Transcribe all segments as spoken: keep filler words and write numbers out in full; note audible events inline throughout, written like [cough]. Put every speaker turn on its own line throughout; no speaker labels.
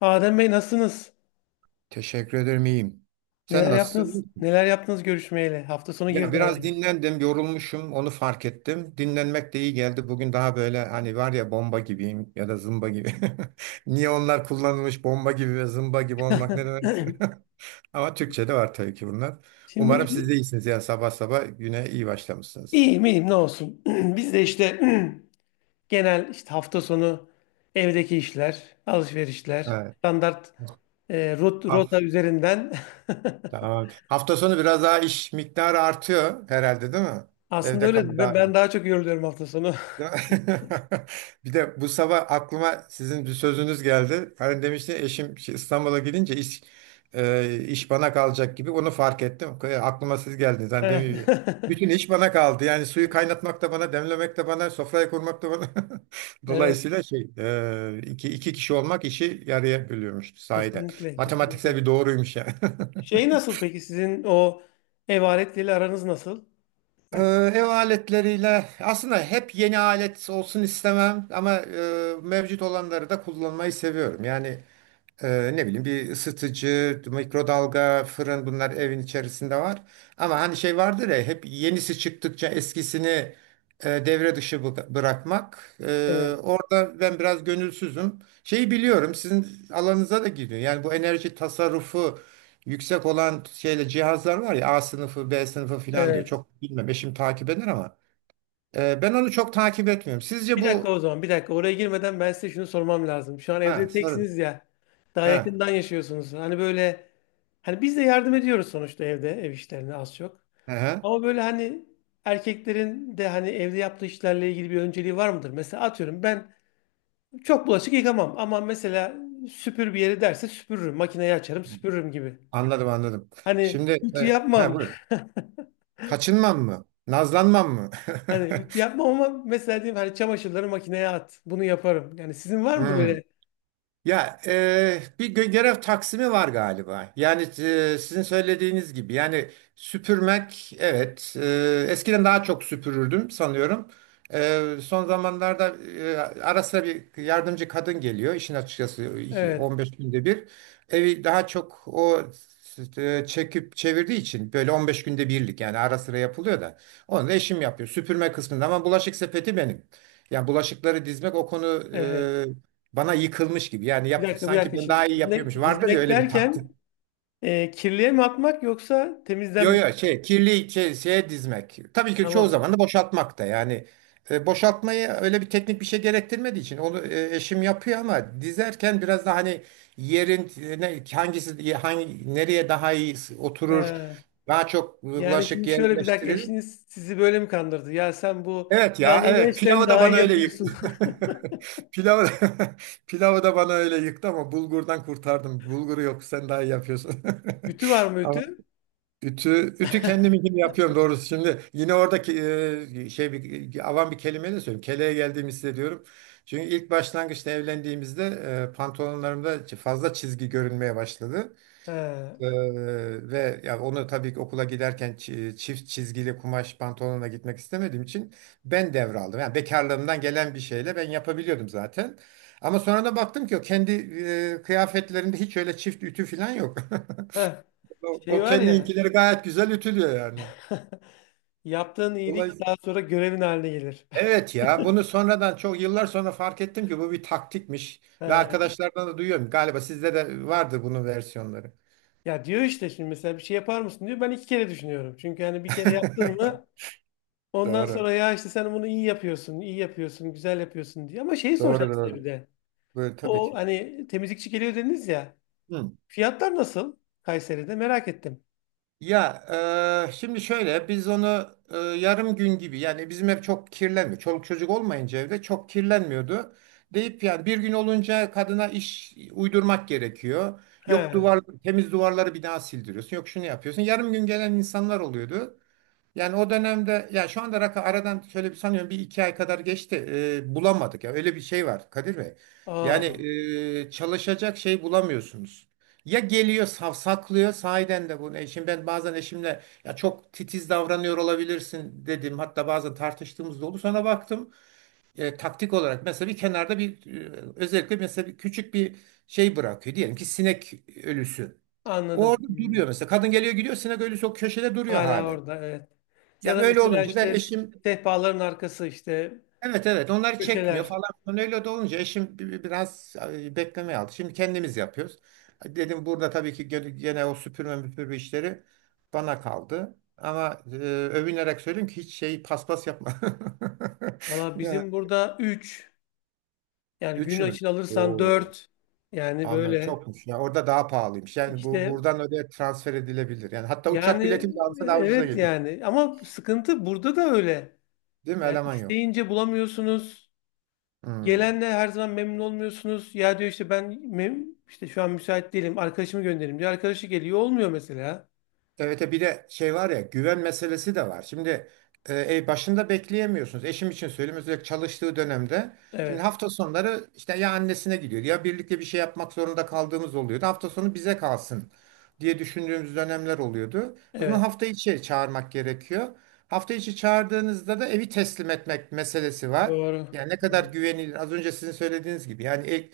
Adem Bey, nasılsınız?
Teşekkür ederim, iyiyim. Sen
Neler
nasılsın? İyi
yaptınız?
misin?
Neler yaptınız görüşmeyle? Hafta sonu
Ya
girdi
biraz
araya.
dinlendim, yorulmuşum, onu fark ettim. Dinlenmek de iyi geldi. Bugün daha böyle hani var ya bomba gibiyim ya da zımba gibi. [laughs] Niye onlar kullanılmış bomba gibi ve zımba gibi olmak ne demekse.
[clears throat]
[laughs] Ama Türkçe'de var tabii ki bunlar.
Şimdi
Umarım siz de iyisiniz ya sabah sabah güne iyi başlamışsınız.
iyiyim, iyiyim, ne olsun. [clears throat] Biz de işte [clears throat] genel işte hafta sonu evdeki işler, alışverişler,
Evet.
standart e, rot, rota
Haf-
üzerinden. [laughs]
tamam. Hafta sonu biraz daha iş miktarı artıyor herhalde, değil mi?
Aslında
Evde kalın
öyle ben,
daha.
ben daha çok yoruluyorum hafta sonu. [laughs]
Ya- [laughs] Bir de bu sabah aklıma sizin bir sözünüz geldi. Hani demişti eşim, şey, İstanbul'a gidince iş e, iş bana kalacak gibi onu fark ettim. E, Aklıma siz geldiniz. Hani
Evet.
demin- Bütün
[laughs]
iş bana kaldı. Yani suyu kaynatmak da bana, demlemek de bana, sofrayı kurmak da bana. [laughs]
Evet,
Dolayısıyla şey e, iki, iki kişi olmak işi yarıya bölüyormuş sahiden.
kesinlikle,
Matematiksel
kesinlikle.
bir doğruymuş yani. [laughs]
Şey, nasıl peki sizin o ev aletleriyle aranız nasıl?
Ee, Ev aletleriyle aslında hep yeni alet olsun istemem ama e, mevcut olanları da kullanmayı seviyorum. Yani ee, ne bileyim, bir ısıtıcı, mikrodalga, fırın, bunlar evin içerisinde var. Ama hani şey vardır ya, hep yenisi çıktıkça eskisini e, devre dışı bı- bırakmak. Ee,
Evet,
orada ben biraz gönülsüzüm. Şeyi biliyorum, sizin alanınıza da giriyor. Yani bu enerji tasarrufu yüksek olan şeyle cihazlar var ya, A sınıfı, B sınıfı filan diyor.
evet.
Çok bilmem, eşim takip eder ama. Ee, ben onu çok takip etmiyorum. Sizce
Bir dakika
bu...
o zaman, bir dakika. Oraya girmeden ben size şunu sormam lazım. Şu an
Ha,
evde
sorun.
teksiniz ya. Daha
Ha.
yakından yaşıyorsunuz. Hani böyle, hani biz de yardım ediyoruz sonuçta evde ev işlerine az çok.
Hı hı.
Ama böyle hani erkeklerin de hani evde yaptığı işlerle ilgili bir önceliği var mıdır? Mesela atıyorum ben çok bulaşık yıkamam ama mesela süpür bir yeri derse süpürürüm. Makineyi açarım, süpürürüm gibi.
Anladım, anladım.
Hani
Şimdi,
ütü
e, ha,
yapmam.
buyur.
[laughs]
Kaçınmam mı? Nazlanmam mı?
Hani ütü
[laughs]
yapmam ama mesela diyeyim hani çamaşırları makineye at. Bunu yaparım. Yani sizin var mı böyle?
Hmm. Ya, e, bir gö- görev taksimi var galiba. Yani, e, sizin söylediğiniz gibi yani, süpürmek, evet, e, eskiden daha çok süpürürdüm sanıyorum. E, son zamanlarda e, ara sıra bir yardımcı kadın geliyor işin açıkçası, iki-
Evet.
on beş günde bir. Evi daha çok o e, çekip çevirdiği için, böyle on beş günde birlik, yani ara sıra yapılıyor da, onu da eşim yapıyor süpürme kısmında, ama bulaşık sepeti benim. Yani bulaşıkları dizmek o konu
Evet.
bana yıkılmış gibi. Yani
Bir
yap,
dakika, bir
sanki
dakika
ben
şimdi.
daha iyi yapıyormuş.
Dizmek,
Vardır ya
dizmek
öyle bir taktik.
derken e, kirliye mi atmak yoksa temizden
Yo,
mi?
yo, şey, kirli şey, şeye dizmek. Tabii ki çoğu
Tamam.
zaman da boşaltmak da yani, e, boşaltmayı öyle bir teknik bir şey gerektirmediği için onu e, eşim yapıyor, ama dizerken biraz da hani, yerin e, ne, hangisi hangi nereye daha iyi oturur,
He.
daha çok
Yani
bulaşık
şimdi şöyle, bir dakika,
yerleştirilir.
eşiniz sizi böyle mi kandırdı? Ya sen bu
Evet ya,
planlama
evet,
işlerini
pilavı da
daha
bana
iyi
öyle yıktı.
yapıyorsun.
[laughs] Pilavı, [laughs] pilavı da bana öyle yıktı, ama bulgurdan kurtardım. Bulguru yok, sen daha iyi yapıyorsun.
[laughs] Ütü var mı
[laughs] Ama
ütü?
ütü, ütü kendim için
[laughs]
yapıyorum doğrusu. Şimdi yine oradaki e, şey, bir, e, avam bir kelime de söyleyeyim, keleğe geldiğimi hissediyorum. Çünkü ilk başlangıçta evlendiğimizde e, pantolonlarımda fazla çizgi görünmeye başladı.
He.
Ee, ve ya onu tabii ki okula giderken çi- çift çizgili kumaş pantolonla gitmek istemediğim için ben devraldım. Yani bekarlığımdan gelen bir şeyle ben yapabiliyordum zaten. Ama sonra da baktım ki o kendi e, kıyafetlerinde hiç öyle çift ütü falan yok. [laughs]
Heh.
O,
Şey
o
var ya,
kendinkileri gayet güzel ütülüyor yani.
[laughs] yaptığın iyilik
Dolayısıyla,
daha sonra görevin haline gelir.
evet ya, bunu sonradan, çok yıllar sonra fark ettim ki bu bir taktikmiş,
[laughs]
ve
He.
arkadaşlardan da duyuyorum. Galiba sizde de vardır bunun versiyonları.
Ya diyor işte şimdi mesela bir şey yapar mısın diyor. Ben iki kere düşünüyorum. Çünkü hani bir kere yaptın
[laughs]
mı, ondan
Doğru.
sonra ya işte sen bunu iyi yapıyorsun, iyi yapıyorsun, güzel yapıyorsun diye. Ama şeyi
Doğru,
soracağım size bir
doğru.
de.
Böyle tabii
O
ki.
hani temizlikçi geliyor dediniz ya.
Hı.
Fiyatlar nasıl Kayseri'de? Merak ettim.
Ya, e, şimdi şöyle, biz onu e, yarım gün gibi, yani bizim ev çok kirlenmiyor. Çoluk çocuk olmayınca evde çok kirlenmiyordu. Deyip yani, bir gün olunca kadına iş uydurmak gerekiyor. Yok
He.
duvar temiz, duvarları bir daha sildiriyorsun. Yok şunu yapıyorsun. Yarım gün gelen insanlar oluyordu. Yani o dönemde, ya, şu anda rakı aradan şöyle bir, sanıyorum bir iki ay kadar geçti. Ee, bulamadık ya, öyle bir şey var, Kadir Bey. Yani
Aa,
e, çalışacak şey bulamıyorsunuz. Ya geliyor, savsaklıyor sahiden de bunu. Eşim, ben bazen eşimle, ya, çok titiz davranıyor olabilirsin dedim. Hatta bazen tartıştığımız da oldu. Sonra baktım e, taktik olarak mesela, bir kenarda bir, e, özellikle mesela bir küçük bir şey bırakıyor. Diyelim ki sinek ölüsü. O,
anladım.
orada
Hmm.
duruyor mesela. Kadın geliyor, gidiyor, sinek ölüsü o köşede duruyor
Hala
hali.
orada, evet. Ya
Yani
da
öyle
mesela
olunca da
işte
eşim,
sehpaların arkası, işte
evet, evet, onları çekmiyor
köşeler.
falan filan. Öyle de olunca eşim bi- bi- biraz e, beklemeye aldı. Şimdi kendimiz yapıyoruz. Dedim burada tabii ki, gene gene o süpürme müpürme işleri bana kaldı. Ama e, övünerek söyleyeyim ki hiç şey, paspas yapma. [laughs]
Valla
Ya
bizim burada üç, yani gün
üç mü?
için alırsan
Oo.
dört, yani
Anladım.
böyle
Çokmuş. Ya orada daha pahalıymış. Yani bu
işte,
buradan öyle transfer edilebilir. Yani hatta uçak
yani,
bileti bile
e,
alsa daha ucuza
evet
geliyor.
yani, ama sıkıntı burada da öyle.
Değil mi?
Yani
Eleman yok.
isteyince bulamıyorsunuz.
Hmm.
Gelenle her zaman memnun olmuyorsunuz. Ya diyor işte ben mem işte şu an müsait değilim. Arkadaşımı gönderim diyor. Arkadaşı geliyor, olmuyor mesela.
Evet, e bir de şey var ya, güven meselesi de var. Şimdi e, e, başında bekleyemiyorsunuz. Eşim için söyleyeyim, özellikle çalıştığı dönemde. Şimdi
Evet.
hafta sonları işte ya annesine gidiyordu, ya birlikte bir şey yapmak zorunda kaldığımız oluyordu. Hafta sonu bize kalsın diye düşündüğümüz dönemler oluyordu. O zaman
Evet.
hafta içi çağırmak gerekiyor. Hafta içi çağırdığınızda da evi teslim etmek meselesi var.
Doğru.
Yani ne kadar
Doğru.
güvenilir, az önce sizin söylediğiniz gibi yani, e-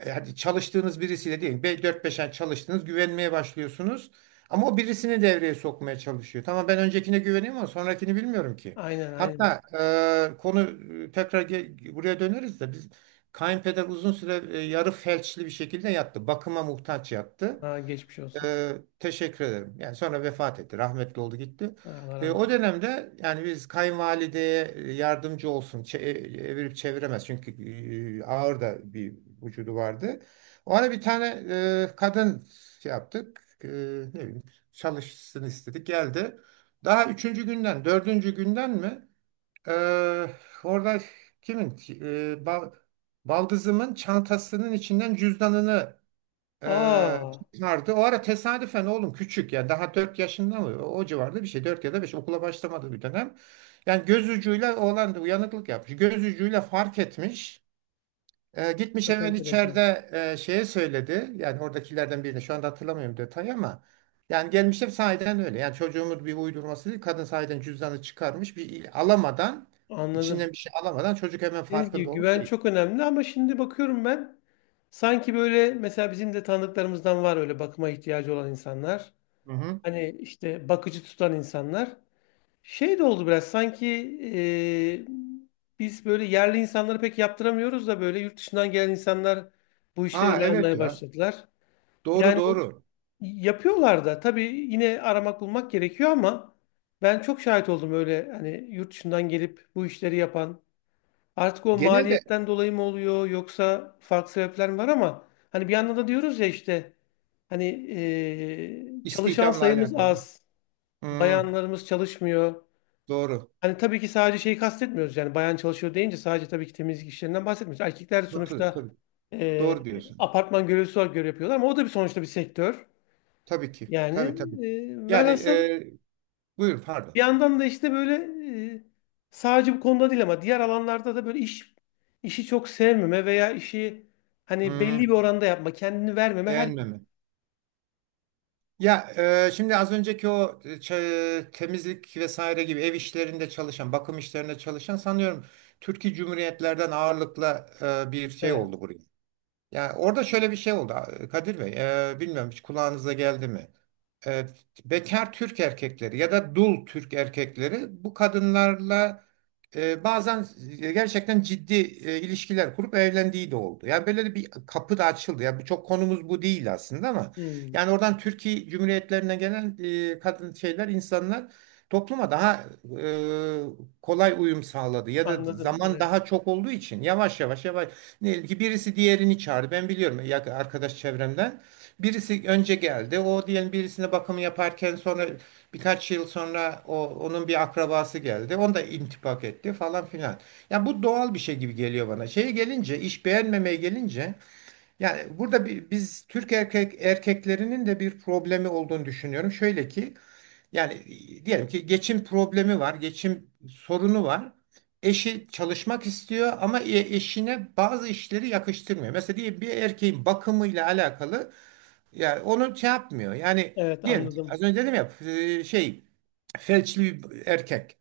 e, hadi çalıştığınız birisiyle değil, dört beş ay çalıştınız, güvenmeye başlıyorsunuz. Ama o birisini devreye sokmaya çalışıyor. Tamam, ben öncekine güveniyorum ama sonrakini bilmiyorum ki.
Aynen, aynen.
Hatta e, konu e, tekrar ge- buraya döneriz de, biz, kayınpeder uzun süre e, yarı felçli bir şekilde yattı. Bakıma muhtaç yattı.
Aa, geçmiş olsun.
Ee, teşekkür ederim. Yani sonra vefat etti. Rahmetli oldu, gitti.
Ha, Allah
Ee,
rahmet
o
eylesin.
dönemde yani, biz kayınvalideye yardımcı olsun, çe- Evirip çeviremez. Çünkü e, ağır da bir vücudu vardı. Ona bir tane e, kadın şey yaptık. E, ne bileyim, çalışsın istedik. Geldi. Daha üçüncü günden, dördüncü günden mi? e, orada kimin? E, bal, baldızımın çantasının içinden cüzdanını ee,
Aa,
çıkardı. O ara tesadüfen oğlum küçük, yani daha dört yaşında mı o civarda bir şey, dört ya da beş, okula başlamadı bir dönem. Yani göz ucuyla oğlan da uyanıklık yapmış. Göz ucuyla fark etmiş. Ee, gitmiş
çok
hemen
enteresan.
içeride e, şeye söyledi. Yani oradakilerden birine, şu anda hatırlamıyorum detayı ama, yani gelmişler sahiden öyle. Yani çocuğumuz bir uydurması değil. Kadın sahiden cüzdanı çıkarmış. Bir il- alamadan,
Anladım.
içinden bir şey alamadan, çocuk hemen
Dediğiniz gibi
farkında olmuş.
güven
Şey.
çok önemli ama şimdi bakıyorum ben, sanki böyle mesela bizim de tanıdıklarımızdan var öyle bakıma ihtiyacı olan insanlar.
Hı hı.
Hani işte bakıcı tutan insanlar. Şey de oldu biraz sanki eee, biz böyle yerli insanları pek yaptıramıyoruz da böyle yurt dışından gelen insanlar bu işleri
Ha,
ele
evet
almaya
ya.
başladılar.
Doğru,
Yani
doğru.
yapıyorlar da tabii, yine aramak bulmak gerekiyor ama ben çok şahit oldum öyle, hani yurt dışından gelip bu işleri yapan. Artık o
Genelde
maliyetten dolayı mı oluyor yoksa farklı sebepler mi var, ama hani bir yandan da diyoruz ya işte hani eee, çalışan
İstihdamla
sayımız
alakalı.
az,
Hmm,
bayanlarımız çalışmıyor.
doğru.
Hani tabii ki sadece şeyi kastetmiyoruz, yani bayan çalışıyor deyince sadece tabii ki temizlik işlerinden bahsetmiyoruz. Erkekler
Katılıyorum
sonuçta
tabii.
e,
Doğru diyorsunuz.
apartman görevlisi olarak görev yapıyorlar ama o da bir sonuçta bir sektör.
Tabii ki.
Yani,
Tabii, tabii.
e,
Yani,
velhasıl
e, buyurun,
bir
pardon.
yandan da işte böyle, e, sadece bu konuda değil ama diğer alanlarda da böyle iş işi çok sevmeme veya işi hani belli bir
Hmm,
oranda yapma, kendini vermeme her
beğenmeme. Ya, e, şimdi az önceki o, e, ç- temizlik vesaire gibi ev işlerinde çalışan, bakım işlerinde çalışan, sanıyorum Türkiye Cumhuriyetlerden ağırlıkla e, bir şey
Evet.
oldu buraya. Yani orada şöyle bir şey oldu, Kadir Bey. E, bilmiyorum, hiç kulağınıza geldi mi? E, bekar Türk erkekleri ya da dul Türk erkekleri bu kadınlarla e, bazen gerçekten ciddi e, ilişkiler kurup evlendiği de oldu. Yani böyle bir kapı da açıldı. Yani bu çok, konumuz bu değil aslında ama,
Hmm,
yani oradan Türkiye Cumhuriyetlerine gelen e, kadın şeyler, insanlar topluma daha e, kolay uyum sağladı, ya da
anladım.
zaman
Evet.
daha çok olduğu için yavaş yavaş yavaş. Diyelim ki birisi diğerini çağırdı. Ben biliyorum ya arkadaş çevremden. Birisi önce geldi. O diyelim birisine bakımı yaparken, sonra birkaç yıl sonra o, onun bir akrabası geldi. Onu da intibak etti falan filan. Yani bu doğal bir şey gibi geliyor bana. Şeye gelince, iş beğenmemeye gelince, yani burada bir, biz Türk erkek erkeklerinin de bir problemi olduğunu düşünüyorum. Şöyle ki yani, e, diyelim ki geçim problemi var, geçim sorunu var. Eşi çalışmak istiyor ama e- eşine bazı işleri yakıştırmıyor. Mesela diyelim bir erkeğin bakımıyla alakalı, yani onu şey yapmıyor. Yani
Evet,
diyelim ki
anladım.
az önce dedim ya, e, şey, felçli bir erkek.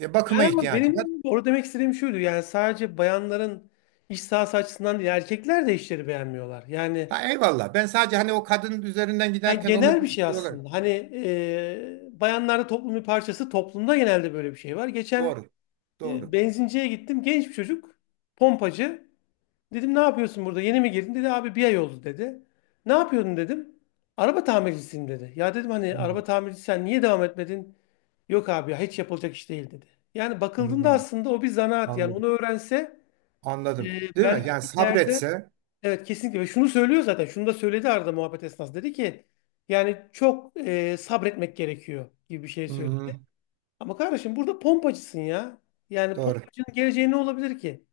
E, Bakıma
Yani ama
ihtiyacı var.
benim orada demek istediğim şuydu. Yani sadece bayanların iş sahası açısından değil, erkekler de işleri beğenmiyorlar. Yani,
Ha, eyvallah. Ben sadece hani o kadın üzerinden
yani
giderken onu
genel bir
bir
şey
şey olarak.
aslında. Hani e, bayanlarda toplumun bir parçası, toplumda genelde böyle bir şey var. Geçen
Doğru.
e,
Doğru.
benzinciye gittim. Genç bir çocuk, pompacı. Dedim ne yapıyorsun burada? Yeni mi girdin? Dedi abi bir ay oldu dedi. Ne yapıyordun dedim. Araba tamircisiyim dedi. Ya dedim hani
Hmm,
araba tamircisi, sen niye devam etmedin? Yok abi ya hiç yapılacak iş değil dedi. Yani bakıldığında
hmm,
aslında o bir zanaat. Yani
Anladım.
onu öğrense, e,
Anladım. Değil mi?
belki
Yani
ileride,
sabretse.
evet, kesinlikle. Ve şunu söylüyor zaten. Şunu da söyledi arada muhabbet esnasında. Dedi ki yani çok e, sabretmek gerekiyor gibi bir şey
Hmm,
söyledi. Ama kardeşim burada pompacısın ya. Yani
doğru.
pompacının geleceği ne olabilir ki?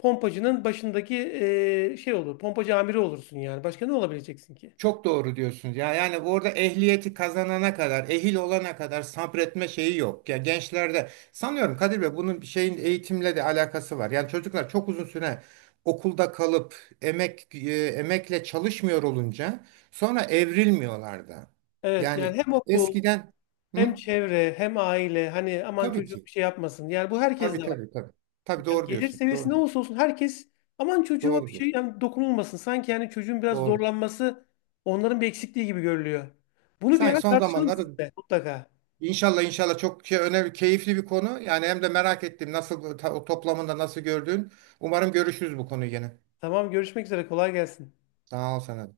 Pompacının başındaki eee, şey olur. Pompacı amiri olursun yani. Başka ne olabileceksin ki?
Çok doğru diyorsunuz. Ya yani orada ehliyeti kazanana kadar, ehil olana kadar sabretme şeyi yok. Ya gençlerde sanıyorum Kadir Bey, bunun bir şeyin eğitimle de alakası var. Yani çocuklar çok uzun süre okulda kalıp, emek e, emekle çalışmıyor olunca, sonra evrilmiyorlar da.
Evet,
Yani
yani hem okul,
eskiden. Hı?
hem çevre, hem aile, hani aman
Tabii
çocuğum
ki.
bir şey yapmasın. Yani bu herkes
Tabii,
de var.
tabii, tabii. Tabii,
Yani
doğru
gelir
diyorsun.
seviyesi ne
Doğru.
olursa olsun herkes, aman çocuğuma bir
Doğru
şey
diyorsun.
yani dokunulmasın. Sanki yani çocuğun biraz
Doğru.
zorlanması onların bir eksikliği gibi görülüyor. Bunu bir
Sanki
ara
son
tartışalım
zamanlarda.
sizinle mutlaka.
İnşallah, inşallah, çok ke- önemli, keyifli bir konu. Yani hem de merak ettim nasıl, ta- o toplamında nasıl gördüğün. Umarım görüşürüz bu konuyu yine.
Tamam, görüşmek üzere, kolay gelsin.
Sağ ol sana da.